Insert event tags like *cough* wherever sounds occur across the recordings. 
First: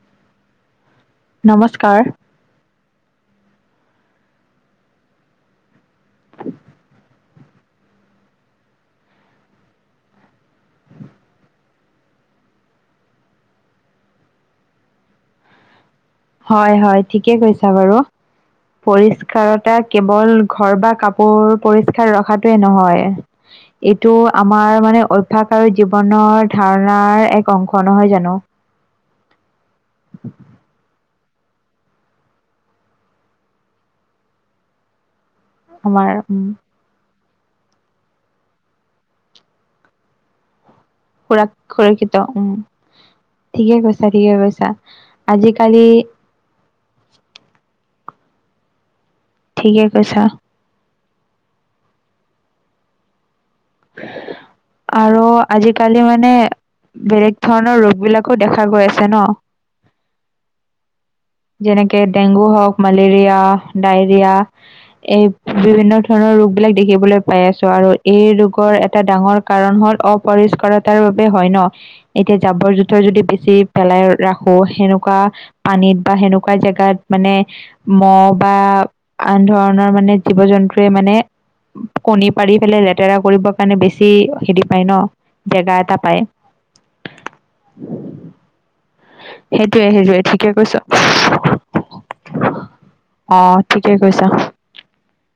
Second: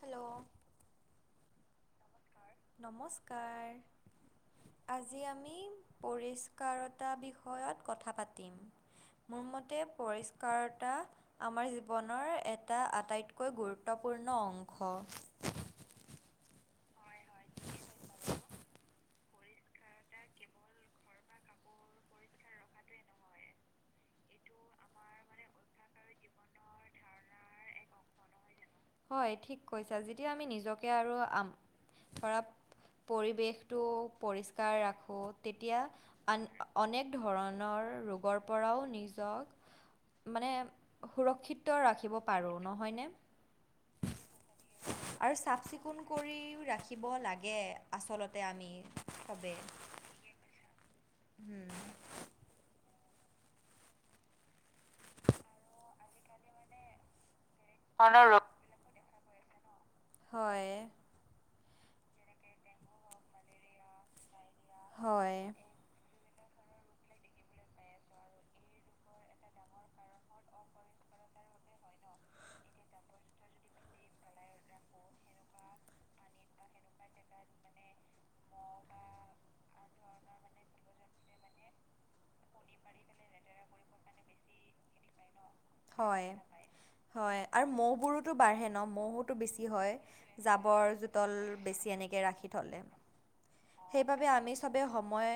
Hello. নমস্কাৰ। নমস্কাৰ। আজি আমি পৰিষ্কাৰতা বিষয়ত কথা পাতিম। মোৰ মতে পৰিষ্কাৰতা আমাৰ জীৱনৰ এটা আটাইতকৈ গুৰুত্বপূৰ্ণ অংশ। হয়, হয়, ঠিকে কৈছা বাৰু পৰিস্কাৰতা কেৱল ঘৰ বা কাপো কাপোৰ পৰিষ্কাৰ ৰখাতোৱে নহয়। এইটো আমাৰ মানে অভ্যাস আৰু জীৱনৰ ধাৰণাৰ এক অংশ নহয় জানো? হয়, ঠিক কৈছা। যেতিয়া আমি নিজকে আৰু আমা ধৰা পৰিৱেশটো পৰিষ্কাৰ ৰাখোঁ আমাৰ তেতিয়া উম, আন অনেক ধৰণৰ ৰোগৰ পৰাও নিজক মানে সুৰাক সুৰক্ষিত ৰাখিব উম, পাৰোঁ নহয়নে? ঠিকে কৈছা ঠিকে কৈছা আৰু চাফ আজিকালি চিকুণ কৰি ৰাখি খিব লাগে আচলতে আমি চবেই। ঠিকে কৈছা। হম। আৰু আজিকালি মানে বেলেগ ধৰণৰ ৰোগবিলাকো দেখা গৈ আছে ন। হয়। যেনেকে ডেংগু হওঁক মেলেৰিয়া, ডায়ৰিয়া হয় এই বিভিন্ন ধৰণৰ ৰোগবিলাক দেখিবলৈ পাই আছো আৰু এই ৰোগৰ এটা ডাঙৰ কাৰণ হ'ল অ পৰিষ্কাৰতাৰ বাবে হয় ন। এতিয়া জাবৰ- জোথৰ যদি বেছি পেলাই ৰাখোঁ, সেনেকুৱা পানীত বা সেনেকুৱা জেগাত মানে মহ' বা আন ধৰণৰ মানে জীৱ- জন্তুৱে মানে কণী পাৰি পেলাই লেতেৰা কৰিব কাৰণে বেছি হেৰি পায় ন। জেগা এটা পায় হয়- হয়, আৰু মহ'বোৰোতো বাঢ়ে ন মহ' টো বেছি সেইটোয়ে হয়। সেইটোয়ে ঠিকে কৈছ জাবৰ- জোতল বেছি এনেকে ৰাখি থ'লে। অ, ঠিকে সেইবাবে কৈছা। আমি চবে সময়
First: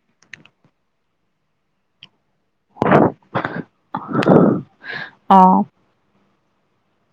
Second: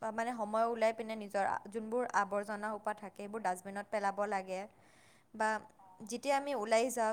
বা মানে সময় ওলাই পিনে নিজৰ যোনবোৰ আৱৰ্জনা সোপা থাকে, সেইবোৰ ডাষ্টবিনত থ'ব লাগে অ বা যেতিয়া আমি ওলাই যাওঁ,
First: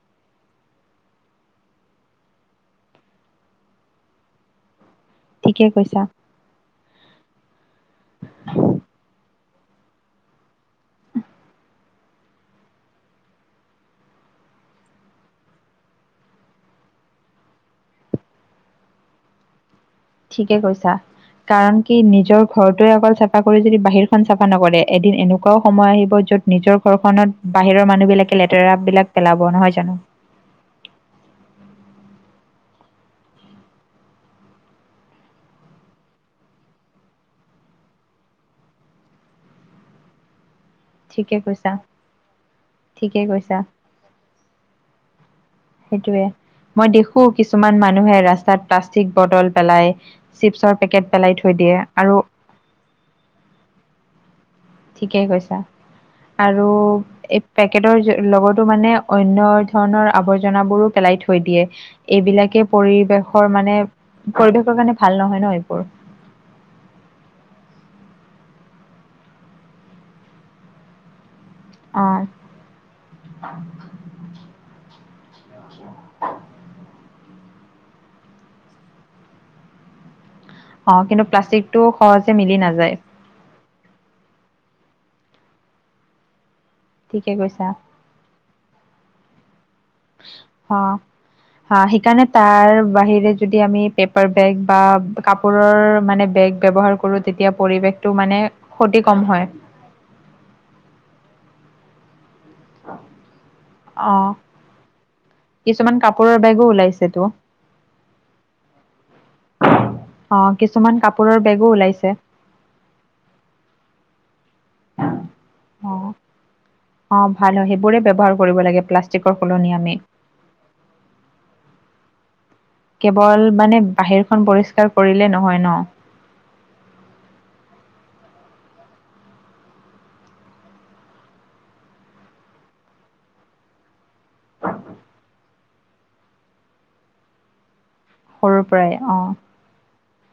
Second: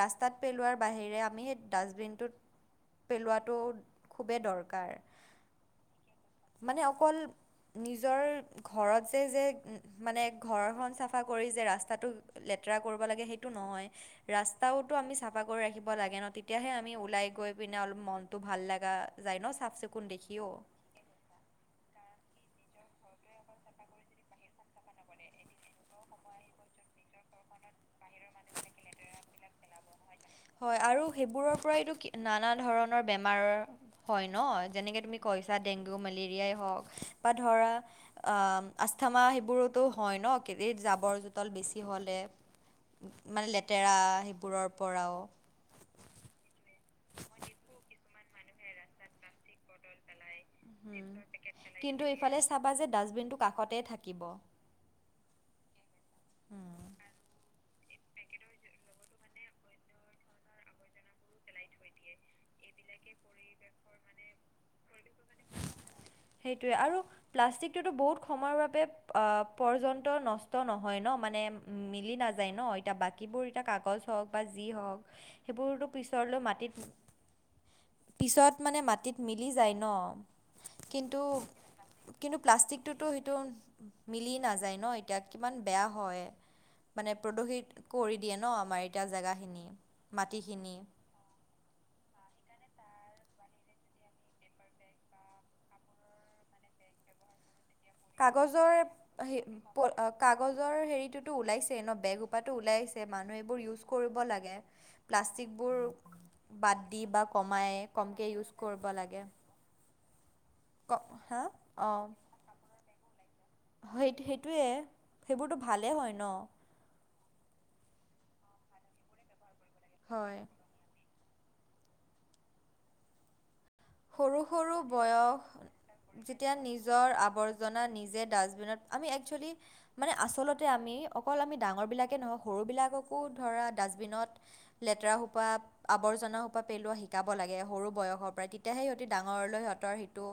ৰাস্তাত পেলোৱাৰ বাহিৰে আমি সেই ডাষ্টবিনটোত পেলোৱাটো খুবেই দৰকাৰ। ঠিকে কৈছা। মানে অকল নিজৰ ঘৰত যে- যে মানে ঘৰখন চাফ চাফা কৰি যে, ৰাস্তাটো লেতেৰা কৰিব লাগে সেইটো নহয়। ৰাস্তাওটো আমি চাফা কৰি ৰাখিব লাগে ন, তেতিয়াহে আমি ওলাই গৈ পিনে অলপ মন ভাল লাগা যায় ন, চাফ চিকুন ঠিকে কৈছা। কাৰণ কি নিজৰ ঘৰটোৱে অকল চাফা কৰি যদি বাহিৰ খন চাফা নকৰে এদিন এনেকুৱাও সময় আহিব য'ত নিজৰ ঘৰখনত বাহিৰৰ মানুহবিলাকে লেতেৰা বিলাক পেলাব নহয় জানো। হয় আৰু সেইবোৰৰ পৰাইতো নানা ধৰণৰ বেমাৰৰ হয় ন, যেনেকে তুমি ডেংগু, মেলেৰিয়াই হওঁক বা ধৰা আস্থামা সেইবোৰতো হয় ন জাবৰ- ঠিকে জোতল কৈছা বেছি হ'লে। ঠিকে মানে কৈছা লেতেৰা সেইবোৰৰ পৰাও। সেইটোয়ে, মই দেখোঁ কিছুমান মানুহে ৰাস্তাত। প্লাষ্টিক বটল পেলাই চিপছৰ পেকেট পেলাই থৈ দিয়ে। কিন্তু আৰু এইফালে চাবা যে ডাষ্টবিনটো কাষতে থাকিব। ঠিকেই কৈছা, আৰু উম, এই পেকেটৰ লগতো মানে অন্য ধৰণৰ আৱৰ্জনাবোৰো পেলাই থৈ দিয়ে। এইবিলাকে পৰিৱেশৰ মানে, পৰিৱেশৰ কাৰণে ভাল নহয় ন এইবোৰ। সেইটোৱে, আৰু প্লাষ্টিকটোতো বহুত সময়ৰ বাবে পৰ্যন্ত নষ্ট নহয় ন, মানে উম মিলি অ নাযায় ন। এতিয়া বাকীবোৰ এতিয়া কাগজ হওক বা যি হওক সেইবোৰতো পিছৰলৈ মাটিত পিছত মানে মাটিত মিলি যায় ন। অ কিন্তু- প্লাষ্টিকটো সহজে কিন্তু মিলি নাযায় প্লাষ্টিকটোতো সেইটো সেইটো মিলি নাযায় ন। এতিয়া কিমান বেয়া হয়, মানে ঠিকে প্ৰদূষিত কৈছা কৰি দিয়ে ন, আমাৰ এতিয়া জেগাখিনি। মাটিখিনি অ। *unintelligible* সেইকাৰণে তাৰ বাহিৰে যদি আমি পেপাৰ বেগ বা কাপোৰৰ মানে বেগ ব্যৱহাৰ কৰ কৰোঁ, তেতিয়া পৰিৱেশ কাগজৰ- কাগজৰ হেৰিটোতো ওলাইছেই ন, বেগ। তো ওলাইছে মানুহ, এইবোৰ ইউজ অ কৰিব লাগে। প্লাষ্টিকবোৰ কিছুমান কাপোৰৰ বেগো বাদ দি ওলাইছেতো বা কমাই কমকে ইউজ কৰিব লাগে। অ' কিছুমান ক কাপোৰৰ হা বেগো অ' ওলাইছে সেই সেইটোয়ে সেইবোৰতো ভালে অ হয় ন। অ' ভাল হয় সেইবোৰে ব্যৱহাৰ কৰিব লাগে প্লাষ্টিকৰ সলনি আমি। হয়। কেৱল মানে সৰু বাহিৰখন সৰু পৰিষ্কাৰ কৰিলে বয়স নহয় ন। যেতিয়া নিজৰ আৱৰ্জনা নিজে ডাষ্টবিনত আমি এক্সয়েলি আচলতে আমি অকল আমি ডাঙৰবিলাকে নহয় সৰুবিলাককো ডাষ্টবিনত লেতেৰা সোপা আৱৰ্জনা সোপা পেলোৱা শিকাব লাগে সৰু বয়সত। সৰু সেই সিহঁতি ডাঙৰলৈ সিহঁতৰ সিটো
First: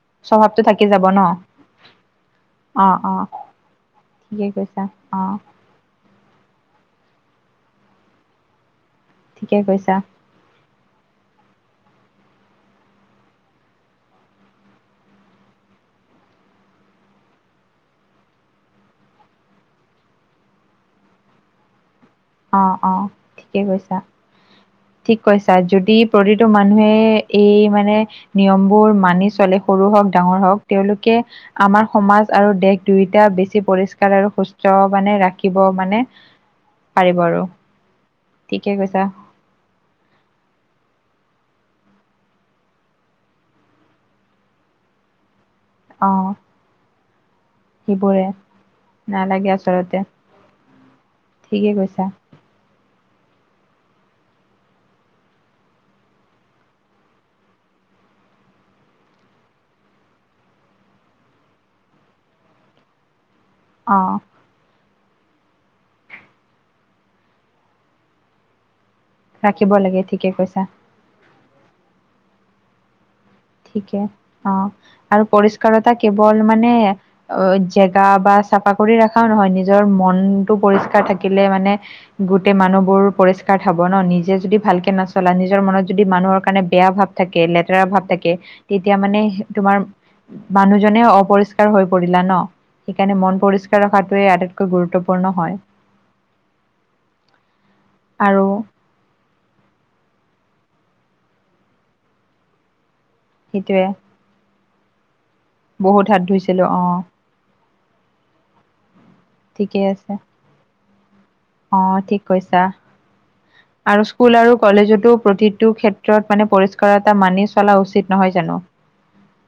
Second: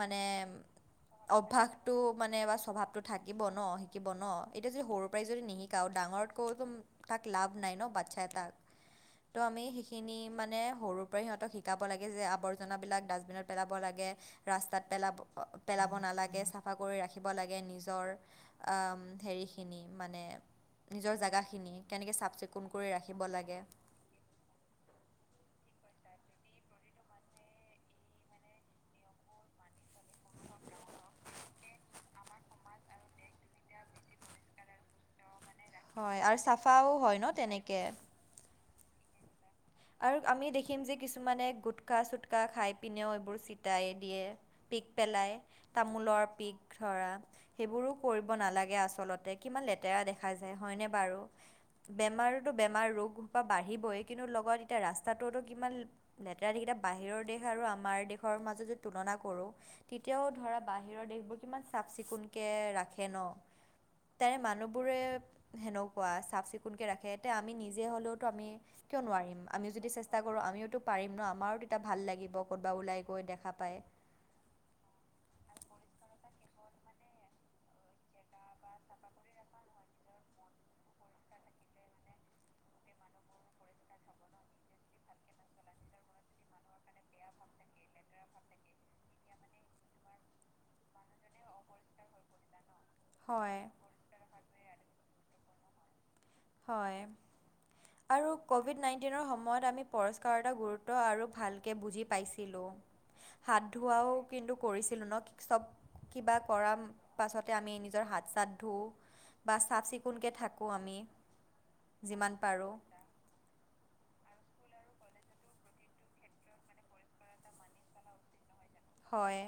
মানে স্বভাৱটো থাকি যাব ন অভ্যয়াসতটো মানে বা অ স্বভাৱতটো অ থাকিব ন শিকিব ন ঠিকে এতিয়া যদি কৈছা সৰুৰ অ পৰাই যদি নিশিকে কাৰু ডাঙৰতকৈতো তাক লাভ নাই ন বাচ্ছা এটাক ত' ঠিকে আমি কৈছা সেখিনি মানে সৰুৰ পৰাই সিহঁতক শিকাব লাগে যে আৱৰ্জনাবিলাক ডাষ্টবিনত পেলাব লাগে। ৰাস্তাত পেলাব, পেলাব নালাগে। চফা কৰি ৰাখিব লাগে নিজৰ অ' হেৰিখিনি মানে নিজৰ জাগাখিনি কেনকে চাফ অ চিকুণ কৰি অ ৰাখিব লাগে। ঠিকে কৈছা ঠিক কৈছা যদি প্ৰতিটো মানুহে এই মানে নিয়ম বোৰ মানি চলে সৰু হওক, ডাঙৰ হওক তেওঁলোকে আমাৰ সমাজ আৰু দেশ দুয়োটা বেছি পৰিষ্কাৰ আৰু সুস্থ মানে ৰাখিব মানে পাও পাৰিব হয় ন আৰু তেনেকে। ঠিকে কৈছা। আৰু আমি দেখিম যে কিছুমানে গোটকা-চুটকা খাই পিনেও এইবোৰ ছিটাই দিয়ে। পিক পেলাই অ তামোলৰ পিক ধৰা। সেইবোৰো সেইবোৰে কৰিব নালাগে আচলতে নালাগে কিমান আচলতে লেতেৰা দেখা যায় হয়নে বাৰু। ঠিকে কৈছা বেমাৰ টো বেমাৰ ৰোগ বা বাঢ়িবই কিন্তু লগত এতিয়া ৰাস্তাটোতো কিমান- লেতেৰাকেইটা বাহিৰৰ দেশ আৰু আমাৰ দেশৰ মাজত যদি তুলনা কৰোঁ। তেতিয়াও ধৰা বাহিৰৰ দেশবোৰ কিমান চাফ-চিকুণকে ৰাখে ন। অ', তেনে মানুহবোৰে সেনেকুৱা চাফ-চিকুণকে ৰাখে এতিয়া আমি নিজে হলেওতো আমি কিয় নোৱাৰিম। আমি ৰাখিব যদি লাগে চেষ্টা ঠিকে কৰোঁ কৈছা আমিওতো পাৰিম ন আমাৰো তেতিয়া ভাল লাগিব ক'তবা ওলাই গৈ দেখা পায় ঠিকে অ' আৰু পৰিষ্কাৰ এটা কেৱল মানে অ' জেগা বা চাফা কৰি ৰাখাও নহয় নিজৰ মনটো পৰিষ্কাৰ থাকিলে মানে গোটেই মানুহবোৰ পৰিষ্কাৰ থব ন নিজে যদি ভালকে নচলা নিজৰ মনত যদি মানুহৰ কাৰণে বেয়া ভাৱ থাকে লেতেৰা ভাৱ থাকে। তেতিয়া মানে তোমাৰ মানুহজনে অপৰিষ্কাৰ হৈ পৰিলা ন। সেইকাৰণে মন হয় পৰিষ্কাৰ ৰখাটোৱে আটাইতকৈ গুৰুত্বপূৰ্ণ হয়। হয় আৰু কভিড নাই ইটিনৰ সময়ত আমি পুৰস্কাৰ এটা গুৰুত্ব আৰু ভালকৈ বুজি পাইছিলো। হাত সেইটোৱে ধোৱাও কিন্তু কৰিছিলো ন চব বহুত হাত কিবা ধুইছিলো অ কৰাম পাছতে আমি নিজৰ হাত চাত ধুও বা ঠিকে চাফ আছে চিকুণকৈ থাকো আমি। অ' ঠিক যিমান কৈছা। পাৰোঁ আৰু স্কুল আৰু কলেজতো প্ৰতিটো ক্ষেত্ৰত মানে পৰিষ্কৰতা মানি চলা নহয় জানো। হয়।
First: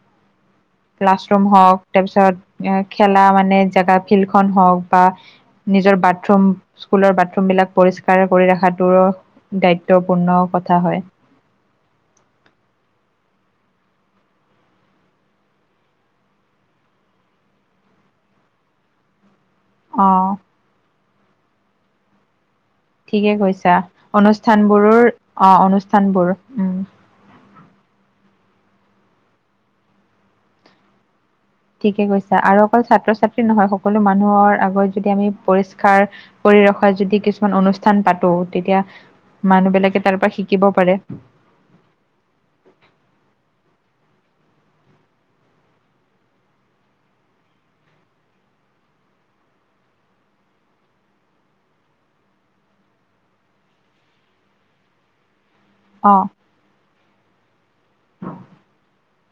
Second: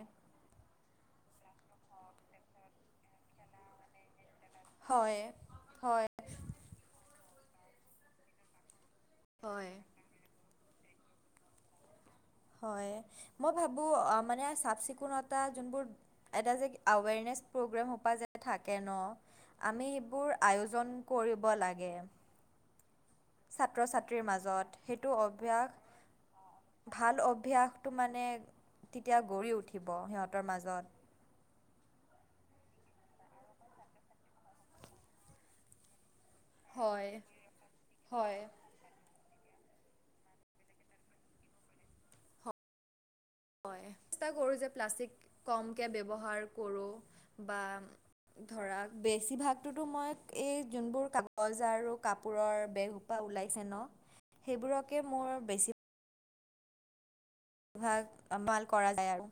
ক্লাছৰুম হওঁক তাৰপিছত খেলা মানে জেগা ফিল্ড খন হওঁক বা হয় নিজৰ হয় বাথৰুম স্কুলৰ বাথৰুম বিলাক পৰিষ্কাৰ কৰি ৰখাটোৰো হয় দায়িত্বপূৰ্ণ কথা হয়। হয়। মই ভাবোঁ মানে চাফ চিকুণতা যোনবোৰ এটা যে এ'ৱেৰনেছ প্ৰগ্ৰেমসোপা যে থাকে ন। আমি সেইবোৰ অ' আয়োজন কৰিব লাগে। ঠিকে কৈছা ছাত্ৰ ছাত্ৰীৰ মাজত অনুষ্ঠানবোৰৰ সেইটো অ' অভ্যাস, অনুষ্ঠানবোৰ উম ভাল অভ্যাস টো মানে তেতিয়া গঢ়ি উঠিব সিহঁতৰ মাজত। ঠিকে কৈছা, আৰু অকল ছাত্ৰ ছাত্ৰী নহয় সকলো মানুহৰ আগত যদি আমি পৰিষ্কাৰ কৰি ৰখা হয়, যদি কিছুমান অনুষ্ঠান পাতো, হয়, তেতিয়া মানুহ বিলাকে তাৰ পৰা শিকিব পাৰে। হয়। চেষ্টা কৰোঁ যে প্লাষ্টিক কমকে ব্যৱহাৰ কৰো। বা ধৰা বেছিভাগটোতো মই এই যোনবোৰ কাগজ আৰু কাপোৰৰ বেগ পা ওলাইছে ন, সেইবোৰকে মোৰ বেছি অ'। ভাগ ভাল কৰা যায় আৰু।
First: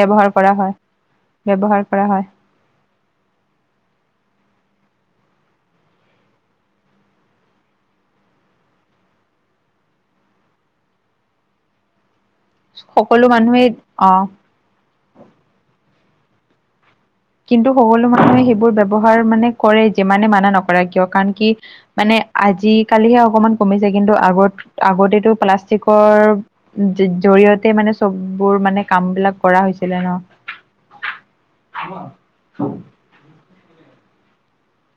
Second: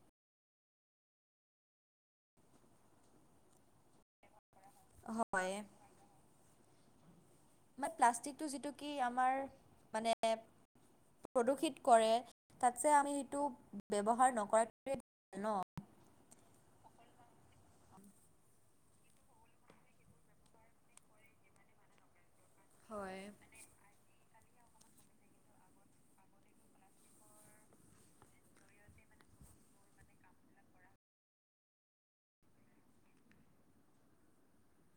ব্যৱহাৰ কৰা হয়, ব্যৱহাৰ কৰা হয়। হয়। মানে প্লাষ্টিকটো যিটো কি আমাৰ মানে প্ৰদূষিত কৰে তাতছে আমি সকলো সেটো মানুহে অ ব্যৱহাৰ নকৰাটোয়ে ভাল ন'? কিন্তু সকলো মানুহে সেইবোৰ ব্যৱহাৰ মানে কৰে যিমানে মানা নকৰা কিয়। কাৰণ কি মানে আজিকালিহে হয়। অকমান কমিছে, কিন্তু আগত আগতেতো প্লাষ্টিকৰ জৰিয়তে মানে চববোৰ মানে কাম বিলাক কৰা হৈছিলে ন'। *unintelligible* *unintelligible*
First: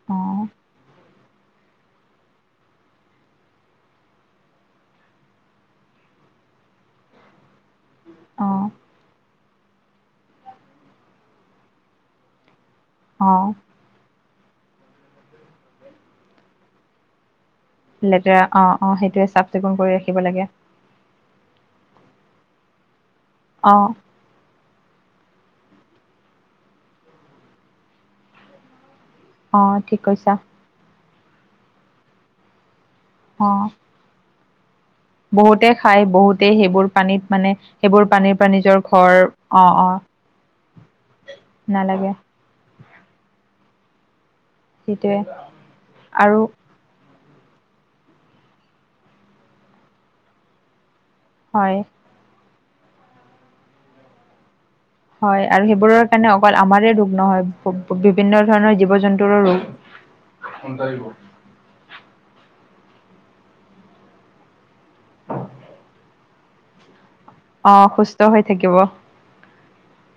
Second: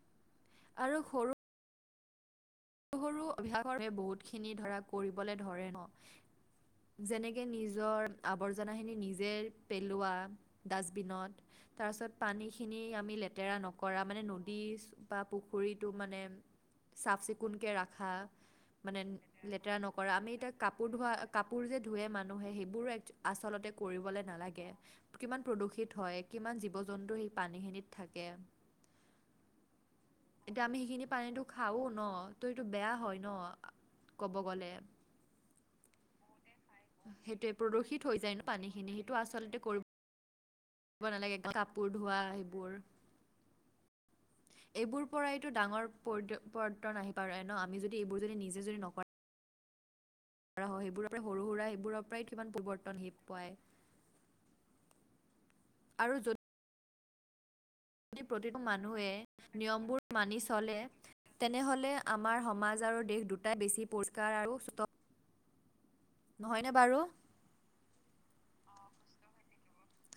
অ'। আৰু সৰু সৰু সৰু‌ অভ্যাসৰ বাবে বহুত খিনি ধৰা কৰিবলৈ ধৰে ন'। যেনেকে নিজৰ অ আৱৰ্জনাখিনি নিজে পেলোৱা ডাষ্টবিনত, তাৰপিছত পানী পানীখিনি অ লেটেৰা নকৰা মানে নদী বা পুখুৰীটো মানে চাফ-চিকু কুন কে ৰাখা লেতেৰা অ অ মানে সেইটোৱে চাফ চিকুণ লেটেৰা কৰি নকৰা, ৰাখিব আমি লাগে এতিয়া কাপোৰ ধোৱা কাপোৰ যে ধোৱে মানুহে সেইবোৰো আচলতে অ কৰিবলৈ নালাগে। কিমান প্ৰদূষিত হয় কিমান জীৱ জন্তু সেই পানীখিনিত থাকে। অ' ঠিক কৈছা। এতিয়া আমি সেইখিনি পানীটো খাও ন, ত এইটো বেয়া হয় অ ন' ক'ব গ'লে। বহুতে খাই বহুতেই সেইবোৰ পানীত সেইটোৱে মানে প্ৰদূষিত সেইবোৰ হৈ যায় পানীৰ ন পৰা নিজৰ পানীখিনি সেইটো ঘৰ আচলতে অহ অহ কৰিব নালাগে, কাপোৰ ধোৱা সেইবোৰ এইবোৰ সেইটোৱে পৰাইতো ডাঙৰ আৰু পৰিত পৰ্তন আহি পাৰে ন', আমি যদি এইবোৰ যদি নিজে যদি নক ৰা হয় সেইবোৰৰ পৰা সৰু সুৰা হয় সেইবোৰৰ পৰাই সমান পৰিৱৰ্তন *unintelligible* পাই হয়। আৰু সেইবোৰৰ কাৰণে অকল আমাৰে দোষ নহয়। যদি বিভিন্ন প্ৰতিটো ধৰণৰ জীৱ মানুহে জন্তুৰ নিয়মবোৰ মানি চলে ৰোগ তেনেহ'লে আমাৰ সমাজ আৰু দেশ দুটাই বেছি পৰিষ্কাৰ আৰু নহয়নে বাৰু? অ' সুস্থ হৈ থাকিব।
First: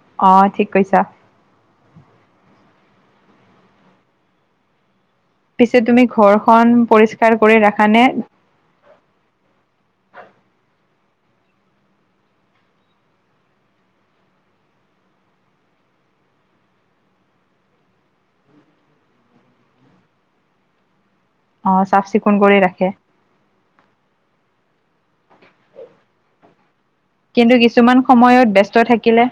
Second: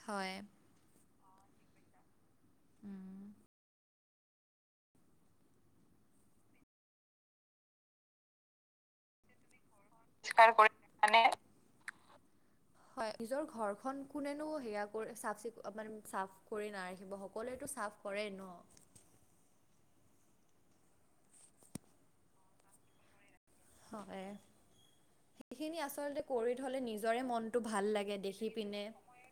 হয় অ' ঠিক কৈছা। উম। পিছে তুমি ঘৰখন পৰিস্কাৰ কৰি ৰাখা নে? পৰিষ্কাৰ কৰি মানে হয় নিজৰ ঘৰখন কোনেনো সেয়া কৰি চাফ - মানে চাফ কৰি নাৰাখিব সকলোৱতো চাফ কৰেই ন'। অ' চাফ চিকুণ কৰি ৰাখে। হয়। সেইখিনি আচলতে কৰি থ'লে নিজৰে কিন্তু মনটো ভাল কিছুমান লাগে সময়ত দেখি ব্যস্ত পিনে। থাকিলে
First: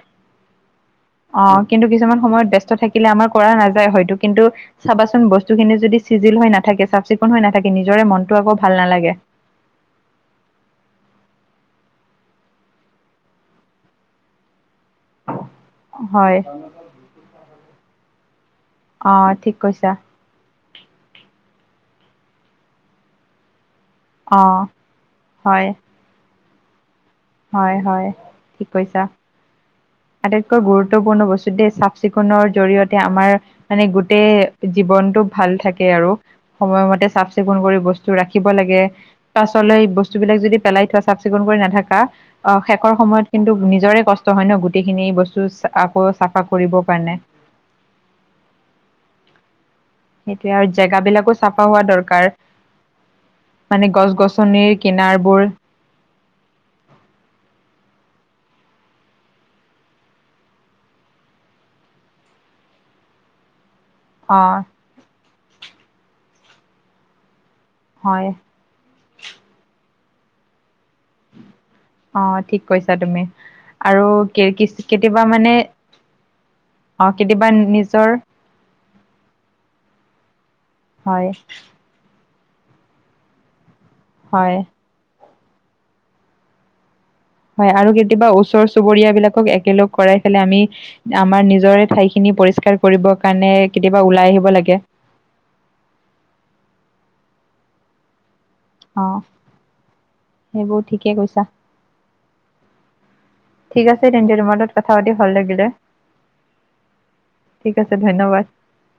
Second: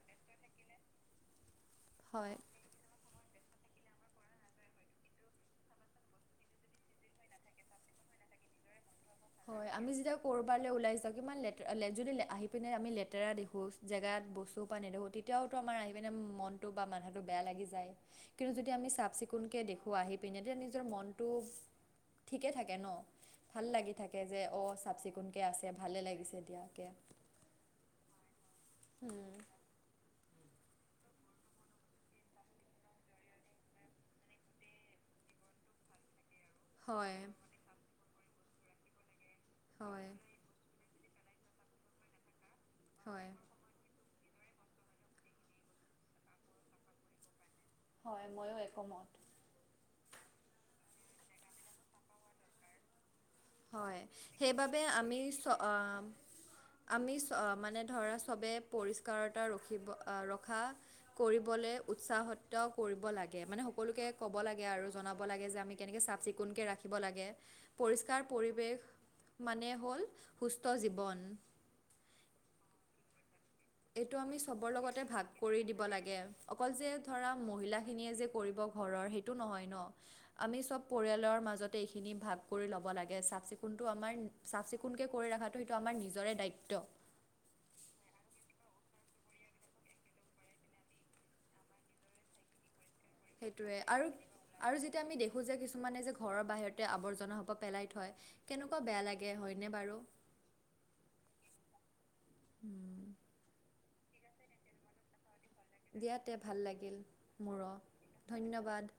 অ' কিন্তু কিছুমান হয় সময়ত ব্যস্ত থাকিলে আমাৰ কৰা হয়তো কিন্তু চাবাচোন বস্তুখিনি যদি চিজিল হৈ নাথাকে চাফ চিকুণ হৈ নাথাকে নিজৰে মনটো আকৌ ভাল নালাগে। হয়। আমি যেতিয়া কৰ'বালে ওলাই যাওঁ ইমান লতে- যদি আহি পিনে আমি লেতেৰা দেখো জেগাত বস্তু পৰা নেদেখোঁ তেতিয়াওতো আমাৰ আহি পিনে হয় মনটো বা মানুহটো বেয়া লাগি যায়। কিন্তু যেতিয়া আমি চাফ অ ঠিক চিকুণকৈ কৈছা দেখোঁ আহি তেতিয়া নিজৰ মনটো ঠিকে‌ থাকে ন' ভাল লাগে তাকে যে অ' চাফ চিকুণকৈ আছে হয় ভালে লাগিছে দিয়াকে হয়, হয় ঠিক কৈছা। উম। আটাইতকৈ গুৰুত্বপূৰ্ণ বস্তু দেই চাফ চিকুণৰ জৰিয়তে আমাৰ মানে গোটেই জীৱনতটো ভাল থাকে আৰু। সময়মতে হয় চাফ চিকুণ কৰি বস্তু ৰাখিব লাগে, পাছলৈ হয় বস্তু বিলাক যদি পেলাই থোৱা চাফ চিকুণ কৰি নাথাকা, অ' শেষৰ সময়ত হয়। কিন্তু নিজৰে কষ্ট হয় ন, গোটেইখিনি বস্তু আকৌ চাফা কৰিবৰ কাৰণে। হয় ময়ো একমত। সেইটোয়ে, আৰু জেগা বিলাকো চাফা হোৱা দৰকাৰ। মানে হয়। গছ গছনিৰ সেইবাবে আমি কিনাৰবোৰ চ আমি মানে ধৰা চবে পৰিষ্কাৰতা ৰখিব ৰখা কৰিবলৈ উৎসাহত কৰিব লাগে। মানে সকলোকে ক'ব অ লাগে আৰু জনাব লাগে যে আমি কেনেকৈ চাফ চিকুণকৈ ৰাখিব লাগে। পৰিষ্কাৰ হয় পৰিৱেশ মানে হ'ল সুস্থ জীৱন। অ' ঠিক কৈছা তুমি। আৰু এইটো আমি চবৰ লগতে কেতিয়াবা ভাগ মানে কৰি দিব লাগে, অকল যে অ ধৰা কেতিয়াবা নিজৰ মহিলাখিনিয়ে যে কৰিব ঘৰৰ, সেইটো নহয় ন আমি চব হয় পৰিয়ালৰ মাজতে এইখিনি ভাগ কৰি ল'ব লাগে। চাফ চিকুণটো আমাৰ হয় চাফ চিকুণকৈ কৰি ৰখাটো সেইটো আমাৰ নিজৰে দায়িত্ব। হয়। আৰু কেতিয়াবা ওচৰ চুবুৰীয়া বিলাকক একেলগ কৰাই পেলাই আমি আমাৰ নিজৰে ঠাইখিনি পৰিষ্কাৰ কৰিবৰ কাৰণে কেতিয়াবা ওলাই আহিব লাগে। তিয়া আমি দেখো যে কিছুমানে যে ঘৰৰ বাহিৰতে আৱৰ্জনা খোপা পেলাই থয়। কেনেকুৱা বেয়া অ লাগে হয়নে বাৰু? সেইবোৰ ঠিকে কৈছা। ঠিক আছে তোমাৰ তেন্তে তোমাৰ কথা পাতি ভাল লাগিলে। দিয়া তে ভাল লাগিল মোৰো ঠিক আছে ধন্যবাদ।